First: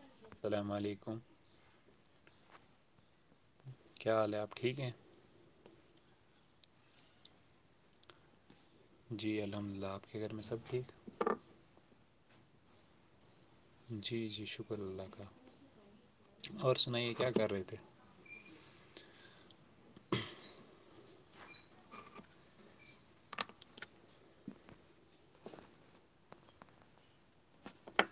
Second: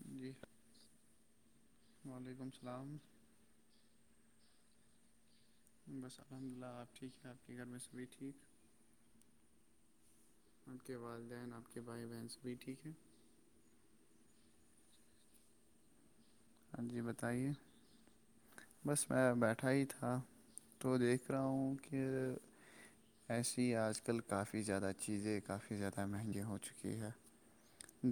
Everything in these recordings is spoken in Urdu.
جی اللام علیکم وعلیکم السلام کیا حال ہے آپ ٹھیک ہیں بس الحمد للہ آپ ٹھیک ہے آپ کے گھر میں سبھی ٹھیک جی الحمد للہ آپ کے گھر میں سب ٹھیک اوکے بائی وینس بھی ٹھیک ہے ہ جی جی شکر اللہ کا اور ہاں جی سنائیے کیا بتائیے کر رہے تھے بس میں بیٹھا ہی تھا تو دیکھ رہا ہوں کہ ایسی آج کل کافی زیادہ چیزیں کافی زیادہ مہنگی ہو چکی ہے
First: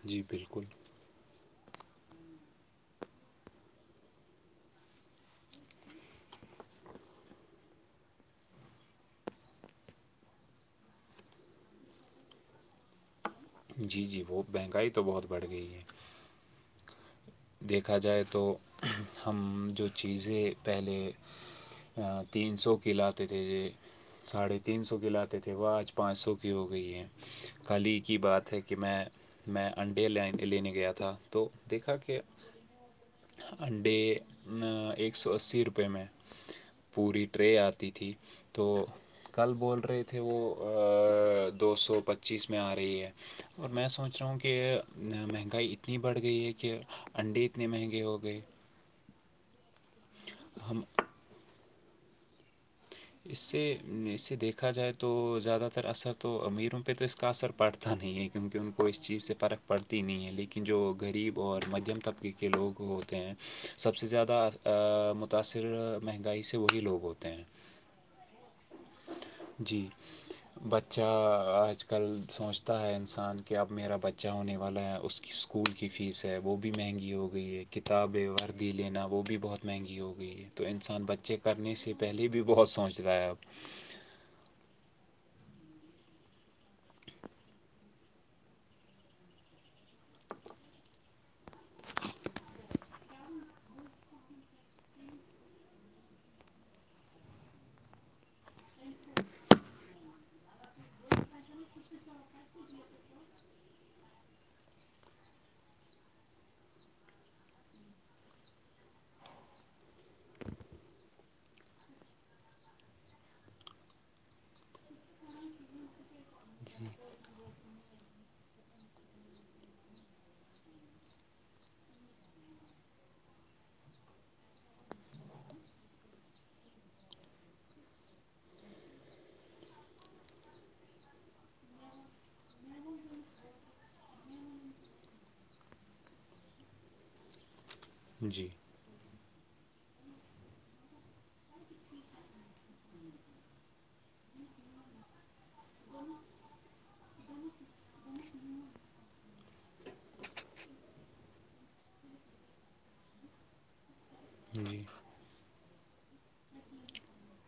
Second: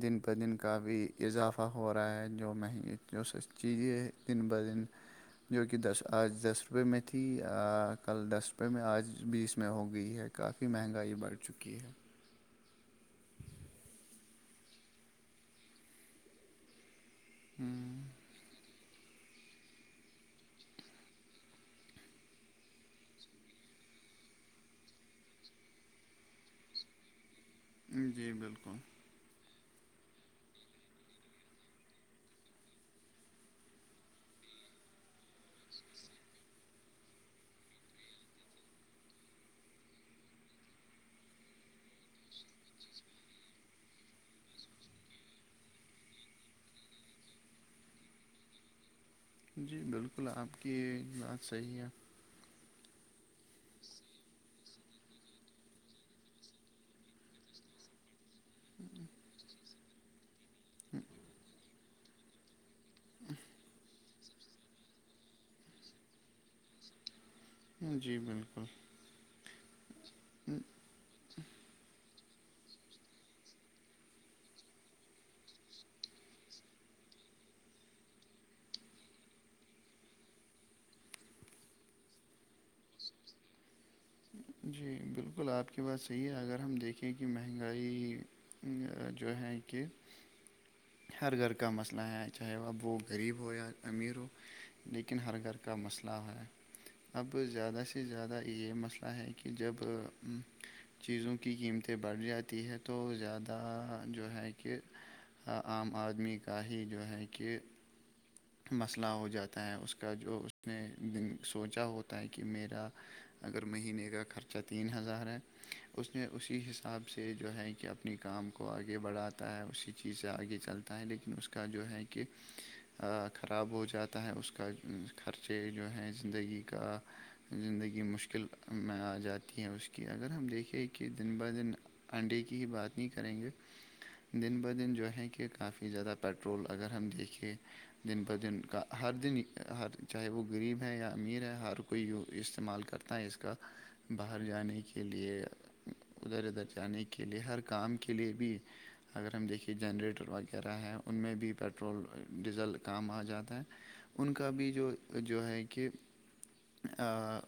دن جی بہ دن بالکل کافی اضافہ ہو رہا ہے جو مہنگی جو س چیزیں دن بہ دن جو کہ دس آج دس روپے میں تھی کل دس روپے میں آج بیس میں ہو گئی ہے کافی مہنگائی بڑھ چکی ہے جی جی وہ مہنگائی تو بہت بڑھ گئی ہے دیکھا ہوں جائے تو ہم جو چیزیں پہلے تین سو ک لاتے تھے ج ساڑھے تین سو کے لاتے تھے وہ آج پانچ سو کی ہو گئی ہے خالی کی جی بات ہے کہ بالکل میں میں انڈے لینے گیا تھا تو دیکھا کہ انڈے ایک سو اسی روپئے میں پوری ٹرے آتی تھی تو کل بول رہے تھے وہ دو سو پچیس میں آ رہی ہے اور میں سوچ رہا ہوں کہ مہنگائی اتنی بڑھ گئی ہے کہ انڈے اتنے مہنگے ہو گئے جی بالکل آپ کی ہم بات صحیح ہے اس سے اس سے دیکھا جائے تو زیادہ تر اثر تو امیروں پہ تو اس کا اثر پڑتا نہیں ہے کیونکہ ان کو اس چیز سے فرق پڑتی نہیں ہے لیکن جو غریب اور مدھیم طبقے کے لوگ ہوتے ہیں سب سے زیادہ متاثر مہنگائی سے وہی لوگ ہوتے ہیں جی بالکل جی بت بچہ آج کل سوچتا ہے انسان کہ اب میرا بچہ ہونے والا ہے اس اسکول کی فیس ہے وہ بھی مہنگی ہو گئی ہے کتابیں وردی لینا وہ بھی بہت مہنگی ہو گئی ہے تو انسان بچے کرنے سے پہلے بھی بہت سوچ رہا ہے اب جی بالکل آپ کی بات صحیح ہے اگر ہم دیکھیں کہ مہنگائی جو ہیں کہ ہر گھر کا مسئلہ ہے چاہے وہ اب وہ غریب ہو یا امیر ہو لیکن ہر گھر کا مسئلہ ہے اب زیادہ سے زیادہ یہ مسئلہ ہے کہ جب چیزوں کی قیمتیں بڑھ جاتی ہیں تو زیادہ جو ہے کہ عام آدمی کا ہی جو ہے کہ [inaudible] مسئلہ ہو جاتا ہے اس کا جو اس نےن سوچا ہوتا ہے کہ میرا اگر مہینے کا خرچہ تین ہزار ہے اس نے اسی حساب سے جو ہے کہ آب اپنی کام کو آگے بڑھاتا ہے اسی چیزیں آگے چلتا ہے لیکن اس کا جو ہے کہ خراب ہو جاتا ہے اس کا خرچے جو ہیں زندگی کا زندگی مشکل میں آ جاتی ہے اس کی اگر ہم دیکھیں کہ دن بہ دن انڈے کی ہی بات نہیں کریں گے دن بد دن جو ہے کہ کافی زیادہ پیٹرول اگر ہم دیکھے دن ب جی دن کا ہر دن ہر چاہے وہ غریب ہے یا امیر ہے ہر کوئی استعمال کرتا ہے اس کا باہر جانے کے لئے ادھر ادھر جانے کے لئے ہر کام کے لئے بھی اگر ہم دیکھیں کہ جنریٹر وغیرہ ہیں ان میں بھی پٹرول ڈیزل کام آ جاتا ہے ان کا بھی جی جو جو ہے کہ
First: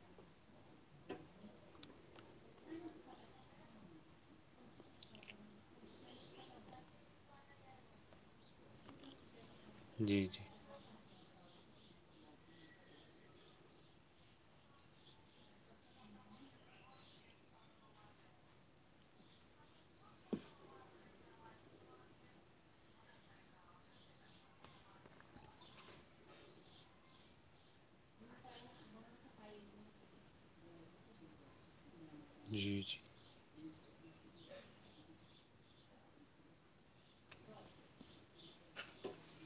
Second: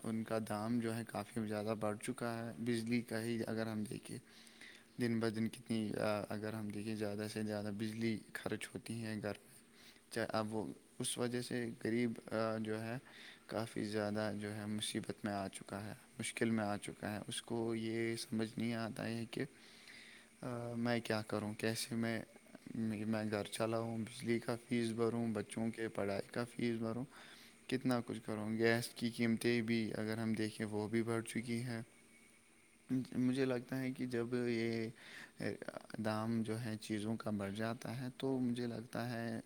ان کا دام جو ہے کافی زیادہ بڑھ چکا ہے بجلی کا ہی اگر ہم دیکھ کہ دن ب دن کتنی اگر ہم دیکھیں کہ زیادہ سے زیادہ بجلی خرچ ہوتی ہیں گھر میں چاہ جی جی اب وہ اس وجہ سے غریب جو ہے کافی زیادہ جو ہے مصیبت میں آ چکا ہے مشکل میں آ چکا ہے اس کو کو یہ سمجھ نہیں آتا ہے کہ میں کیا کروں کیسے میں میں گھر چلاؤں بجلی کا فیس بھروں بچوں کے پڑھائی کا فیس بھروں کتنا کچھ کروں گیس کی قیمتیں بھی اگر ہم دیکھیں وہ بھی بڑھ چکی ہیں جی جی مجھے لگتا ہے کہ جب یہ دام جو ہے چیزوں کا بڑھ جاتا ہے تو مجھے لگتا ہے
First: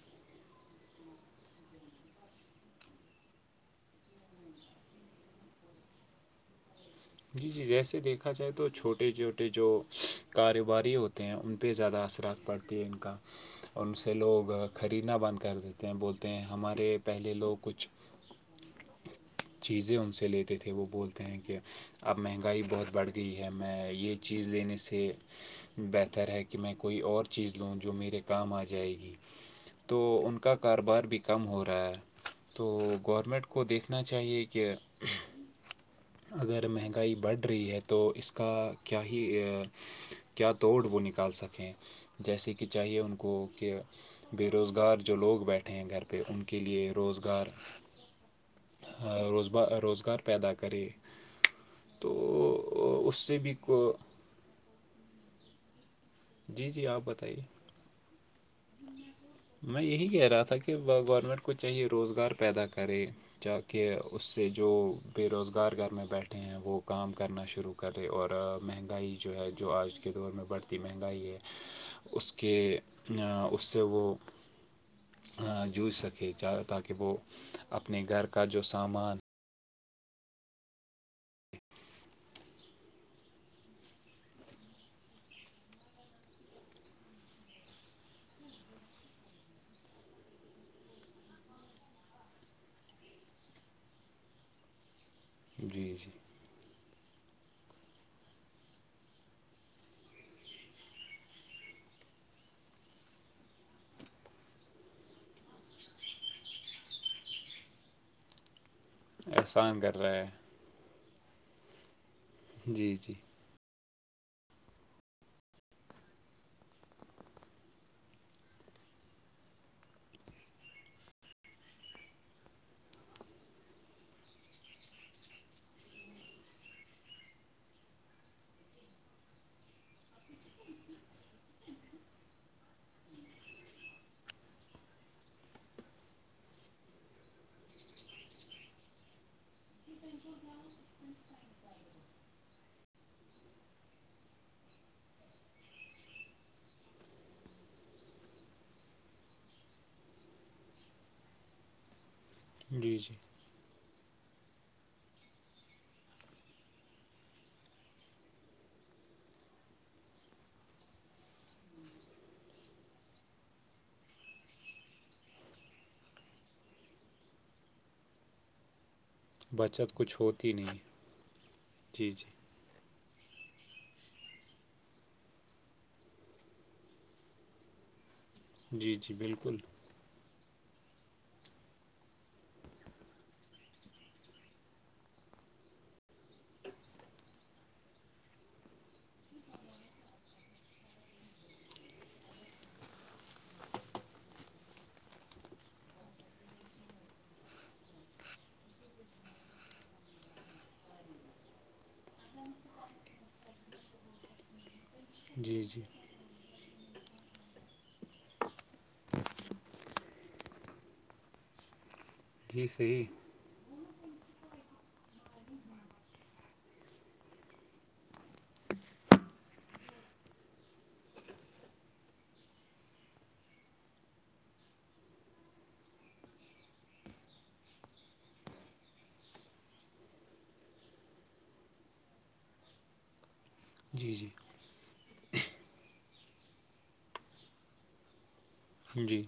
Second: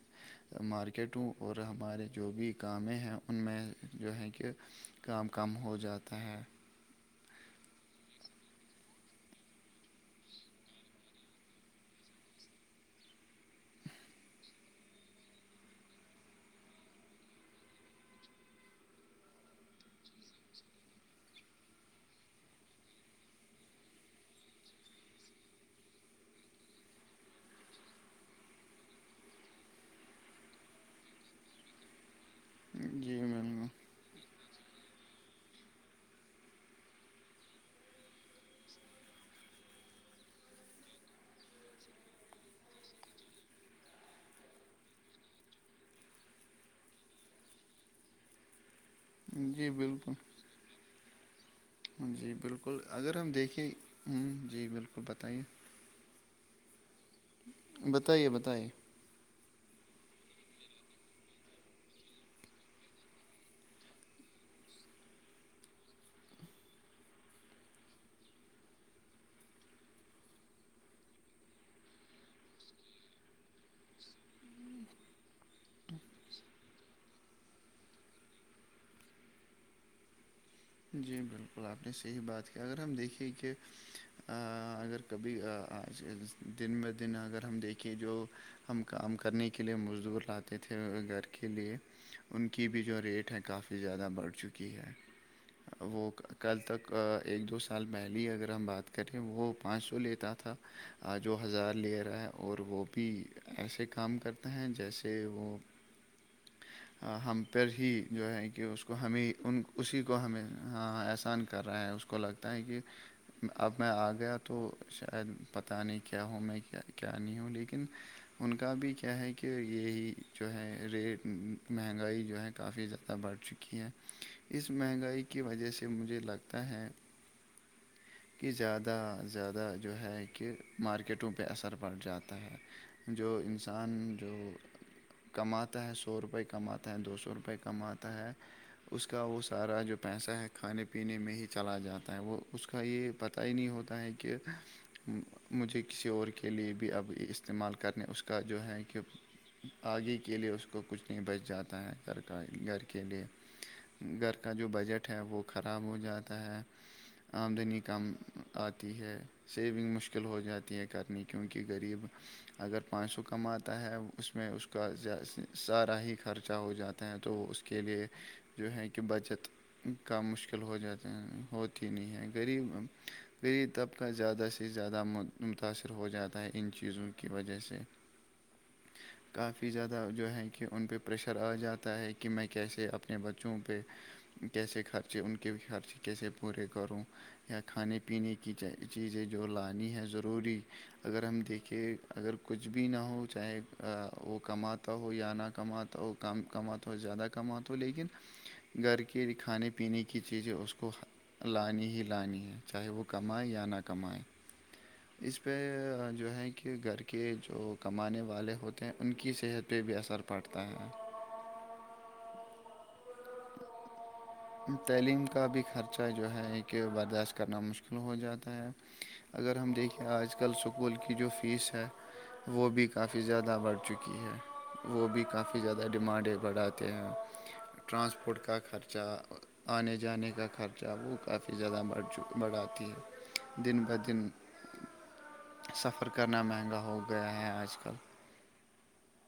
مارکیٹوں اور ہمارے جو بھی کامیں ہیں ان میں جو ہے کہ کام کم ہو جاتا ہے جی جی جیسے دیکھا جائے تو چھوٹے چھوٹے جو کاروباری ہوتے ہیں ان پہ زیادہ اثرات پڑتے ت ان کا ان سے لوگ خریدنا بند کر دیتے ہیں بولتے ہیں ہمارے پہلے لوگ کچھ چیزیں ان سے لیتے تھے وہ بولتے ہیں کہ اب مہنگائی بہت بڑھ گئی ہے میں یہ چیز لینے سے بہتر ہے کہ میں کوئی اور چیز لوں جو میرے کام آ جائے گی تو ان کا کاروبار بھی کم ہو رہا ہے تو جی گورنمنٹ کو بالکل دیکھنا چاہیے کہ اگر مہنگائی بڑھ رہی ہے تو اس کا کیا ہی کیا توڑ وہ نکال سکیں جیسے کہ چاہیے ان کو کہ بے روزگار جو لوگ بیٹھے ہیں گھر پہ ان کے لیے روزگار روزا جی بالکل روزگار پیدا کرے تو جی بالکل اس اگر ہم سے بھی دیکھیں کو جی بالکل بتائیے جی جی آپ بتائیے بتائیے بتائیے میں یہی کہہ رہا تھا کہ گورنمنٹ کو چاہیے روزگار پیدا کرے تااکہ اس سے جو بے روزگار گھر میں بیٹھے ہیں وہ کام کرنا شروع کرے اور مہنگائی جو ہے جو آج کے دور میں بڑھتی مہنگائی ہے اس کے اس سے وہ جوجھ سکے تاکہ وہ اپنے گھر کا جو سامان جی بالکل آپ نے صحیح بات کیا اگر ہم دیکھیں کہ ا اگر کبھیج دن ب دن اگر ہم دیکھیں جو ہم کام کرنے کے لیے مزدور رہتے تھے گھر کے لیے ان کی بھی جو ریٹ ہے کافی زیادہ بڑھ چکی ہے جی وہ جی کل تک ایک دو سال پہلے اگر ہم بات کریں وہ پانچ سو لیتا تھا جو ہزار ل رہا ہے اور وہ بھی ایسے کام کرتے ہیں جیسے وہ [inaudible] ہم پ ہی جو ہے کہ اس کو کو ہمیں ان احسان کر اسی رہا کو ہمیں ہے ہاں احسان کر رہے ہیں اس کو لگتا ہے کہ جی جی اب میں آ گیا تو شاید پتاہ نہیں کیا ہو میں کیا نہیں ہوں لیکن ان کا بھی کیا ہے کہ یہی جو ہے ریٹ مہنگائی جو ہے کافی زیادہ بڑھ چکی ہیں اس مہنگائی کی وجہ سے مجھے لگتا ہے [inaudible] کہ زیادہ زیادہ جو ہے کہ مارکیٹوں پہ اثر پڑ جاتا ہے جو انسان جو کماتا ہے سو روپئے کماتا ہے دو سو روپئے کماتا ہے اس کا وہ سارا جو پیسہ ہے کھانے پینے میں ہی چلا جاتا ہے وہ اس کا یہ پتہ ہی نہیں ہوتا ہے کہ مجھے کسی اور کے لئے بھی اب یہ استعمال کرنے اس کا جو ہے کہ آگے کے لیے اس کو کچھ نہیں بچ جاتا ہے گھر کا گھر جی کے جی لیے گھر کا جو بجٹ ہے وہ خراب ہو جاتا ہے آمدنی کم آتی ہے سیونگ مشکل ہو جاتی ہے کرنی کیونکہ غریب اگر پانچ سو کماتا ہے اس میں اس کا سارا ہی خرچہ ہو جاتا ہیں تو اس کے لیے جو ہے کہ بچت کا کچھ ہوتی مشکل ہو نہیں جاتا ہیں ہوتی جی نہیں ہے جی غریب پری طبقہ زیادہ سے زیادہ متاثر ہو جاتا ہے ان چیزوں کی وجہ سے [inaudible] بالکل کای زیادہ جو ہے کہ ان پہ پریشر آ جاتا ہے کہ میں کیسے اپنے بچوں پہ کیسے خرچے ان کے بھی خرچے کیسے پورے کروں یا کھانے پینے کی چیزیں جو لانی ہے ضروری اگر ہم دیکھیں اگر کچھ بھی نہ ہو چاہے وہ کماتا ہو یا نہ کماتا تو وہ کم کماتا ہو زیادہ کما ہو لیکن گھر کی کے کھانے پینے کی چیزیں اس کو لانی ہی لانی ہے چاہے وہ کمائے یا نہ کمائے جی اس پہ جی جو ہے کہ گھر کے جو کمانے والے ہوتے ہیں ان کی صحت پہ بھی اثر پڑتا ہے جی صحیح تعلیم کا بھی خرچہ جو ہے کہ برداشت کرنا مشکل ہو جاتا ہے اگر ہم دیکھیں آج کل اسکول کی جو فیس ہے وہ بھی کافی زیادہ بڑھ چکی ہے وہ بھی کافی زیادہ ڈیمانڈیں بڑھاتے ہیں ٹرانسپورٹ کا خرچہ آنے جانے کا خرچہ وہ کافی زیادہ بڑھ چ بڑھاتی ہے دن جی بہدن جی سفر کرنا مہنگا ہو گیا ہے آج کل جی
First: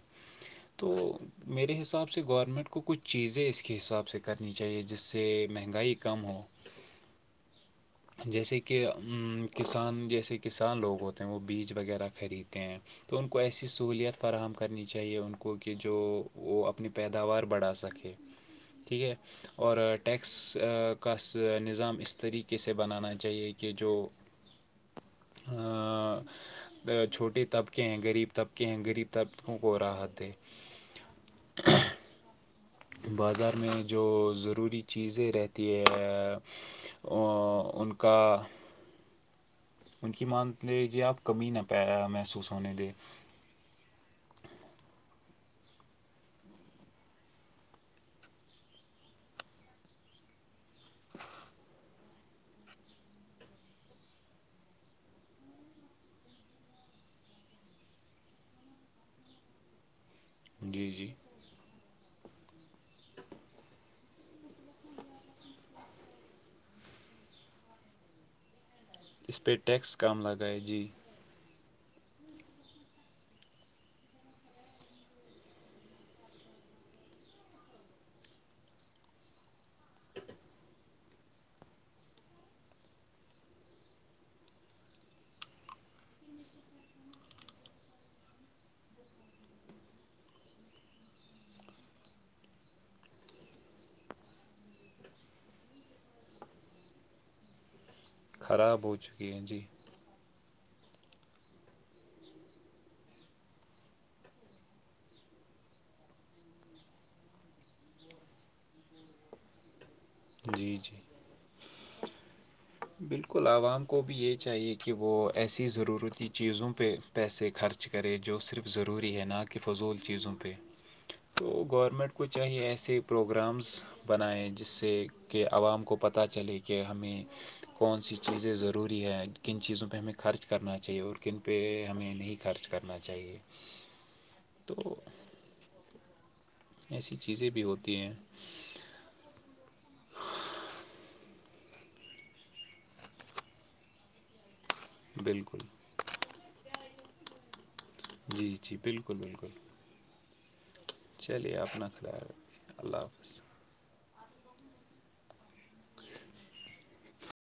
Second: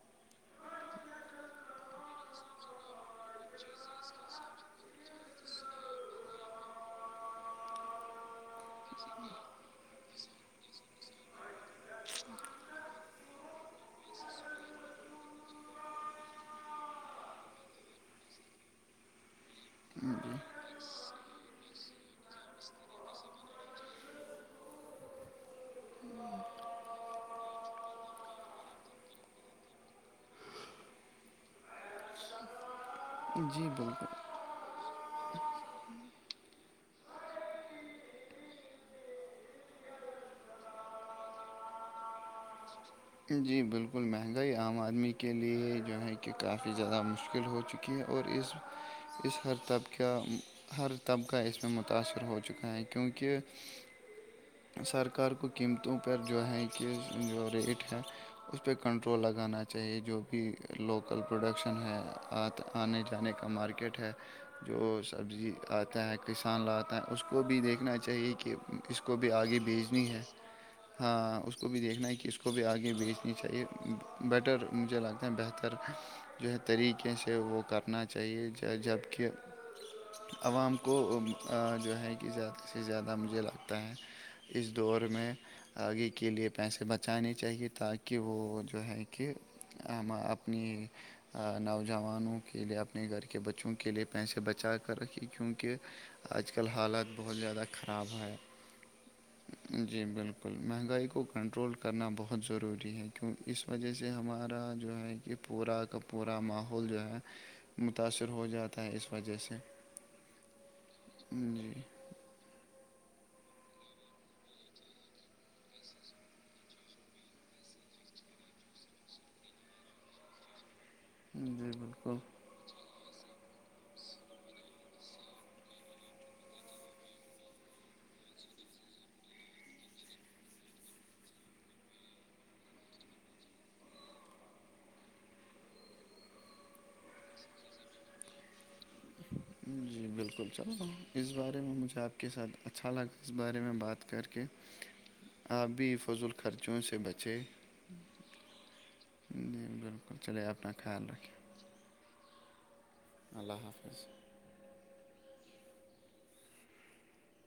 تو میرے حساب سے گورنمنٹ کو کچھ چیزیں اس کے حساب سے کرنی چاہیے جس سے مہنگائی کم ہو جیسے کہ کسان جیسے کسان لوگ ہوتے ہیں وہ بیج وغیرہ خریدتے ہیں تو ان کو ایسی سہولیت فراہم کرنی چاہیے ان کو کہ جو وہ اپنے پیداوار بڑھا سکے ٹھیک ہے اور ٹیکس کا نظام اس طریقے کسے بنانا چاہیے کہ جو ہوں چھوٹے طبقے ہیں غریب طبقے ہیں غریب طبقوں کو راحت دے ہاں بازار جی میں جو بالکل ضروری چیزیں رہتی ہے ان کا ان کی مان لیجیے آپ کمی نہ پ محسوس ہونے دیں جی بالکل مہنگائی عام آدمی کے لیے جو ہے کہ کافی زیادہ مشکل ہو چکی ہے اور اس اس ہر طبقے ہاں طبقہ اس میں متاثر ہو چکا ہے کیونکہ سرکار کو قیمتوں پر جو ہے کہ جو ریٹ ہے اس پہ کنٹرول لگانا چاہیے جو بھی جی جی لوکل پروڈکشن ہے آنے جانے کا مارکیٹ ہے جو سبزی آتا ہے کسان لاتا ہیں اس کو بھی دیکھنا چاہیے کہ اس کو بھی پہ آگے ٹیکس بھیجنی کم ہے لگائے جی ہاں اس کو بھی دیکھنا ہے کہ اس کو بھی آگے بیچنی چاہیے بیٹر مجھے لگتا ہے بہتر جو ہے طریقے سے وہ کرنا چاہیے جبک عوام کو جو ہے کہ زیادہ سے زیادہ مجھے لگتا ہے اس دور میں آگے کے لئے پیسے بچ پچانی چاہیے تاکہ وہ جو ہے کہ ہم اپنی نوجوانوں کے لیے اپنے گھر کے بچوں کے لیئے پیسے بچا کر رکھی کیونکہ آج کل حالت بہت زیادہ خراب ہے خراب ہو چکی ہیں جی جی بالکل مہنگائی کو کنٹرول کرنا بہت ضروری ہے کیوں اس وجہ سے ہمارا جو ہے کہ پورا کپ پورا ماحول جو ہے متاثر ہو جاتا ہے اس وجہ سے جی جی جی بالکل عوام کو بھی یہ چاہیے کہ وہ ایسی ضرورتی چیزوں پہ پیسے خرچ کرے جو صرف ضروری ہے نہ کہ فضول چیزوں پہ تو جی گورمنٹ بالکل کو چاہیے ایسے پروگرامس بنائیں جس سے کہ عوام کو پتہ چلے کہ ہمیں کون سی چیزیں ضروری ہیں کن چیزوں پہ ہمیں خرچ کرنا چاہیے اور کن پہ ہمیں نہیں خرچ کرنا چاہیے تو ایسی چیزیں بھی ہوتی ہیں جی بالکل چلو اس بارے میں مجھے آپ کے ساتھ اچھا لگا اس بارے میں بات کر کے بالکل آپ بھی فضول خرچوں سے بچیں جی جی بالکل بالکل جی بالکل چلے آ اپنا خال چلیے اپنا خد اللہ حافظ اللہ حافظ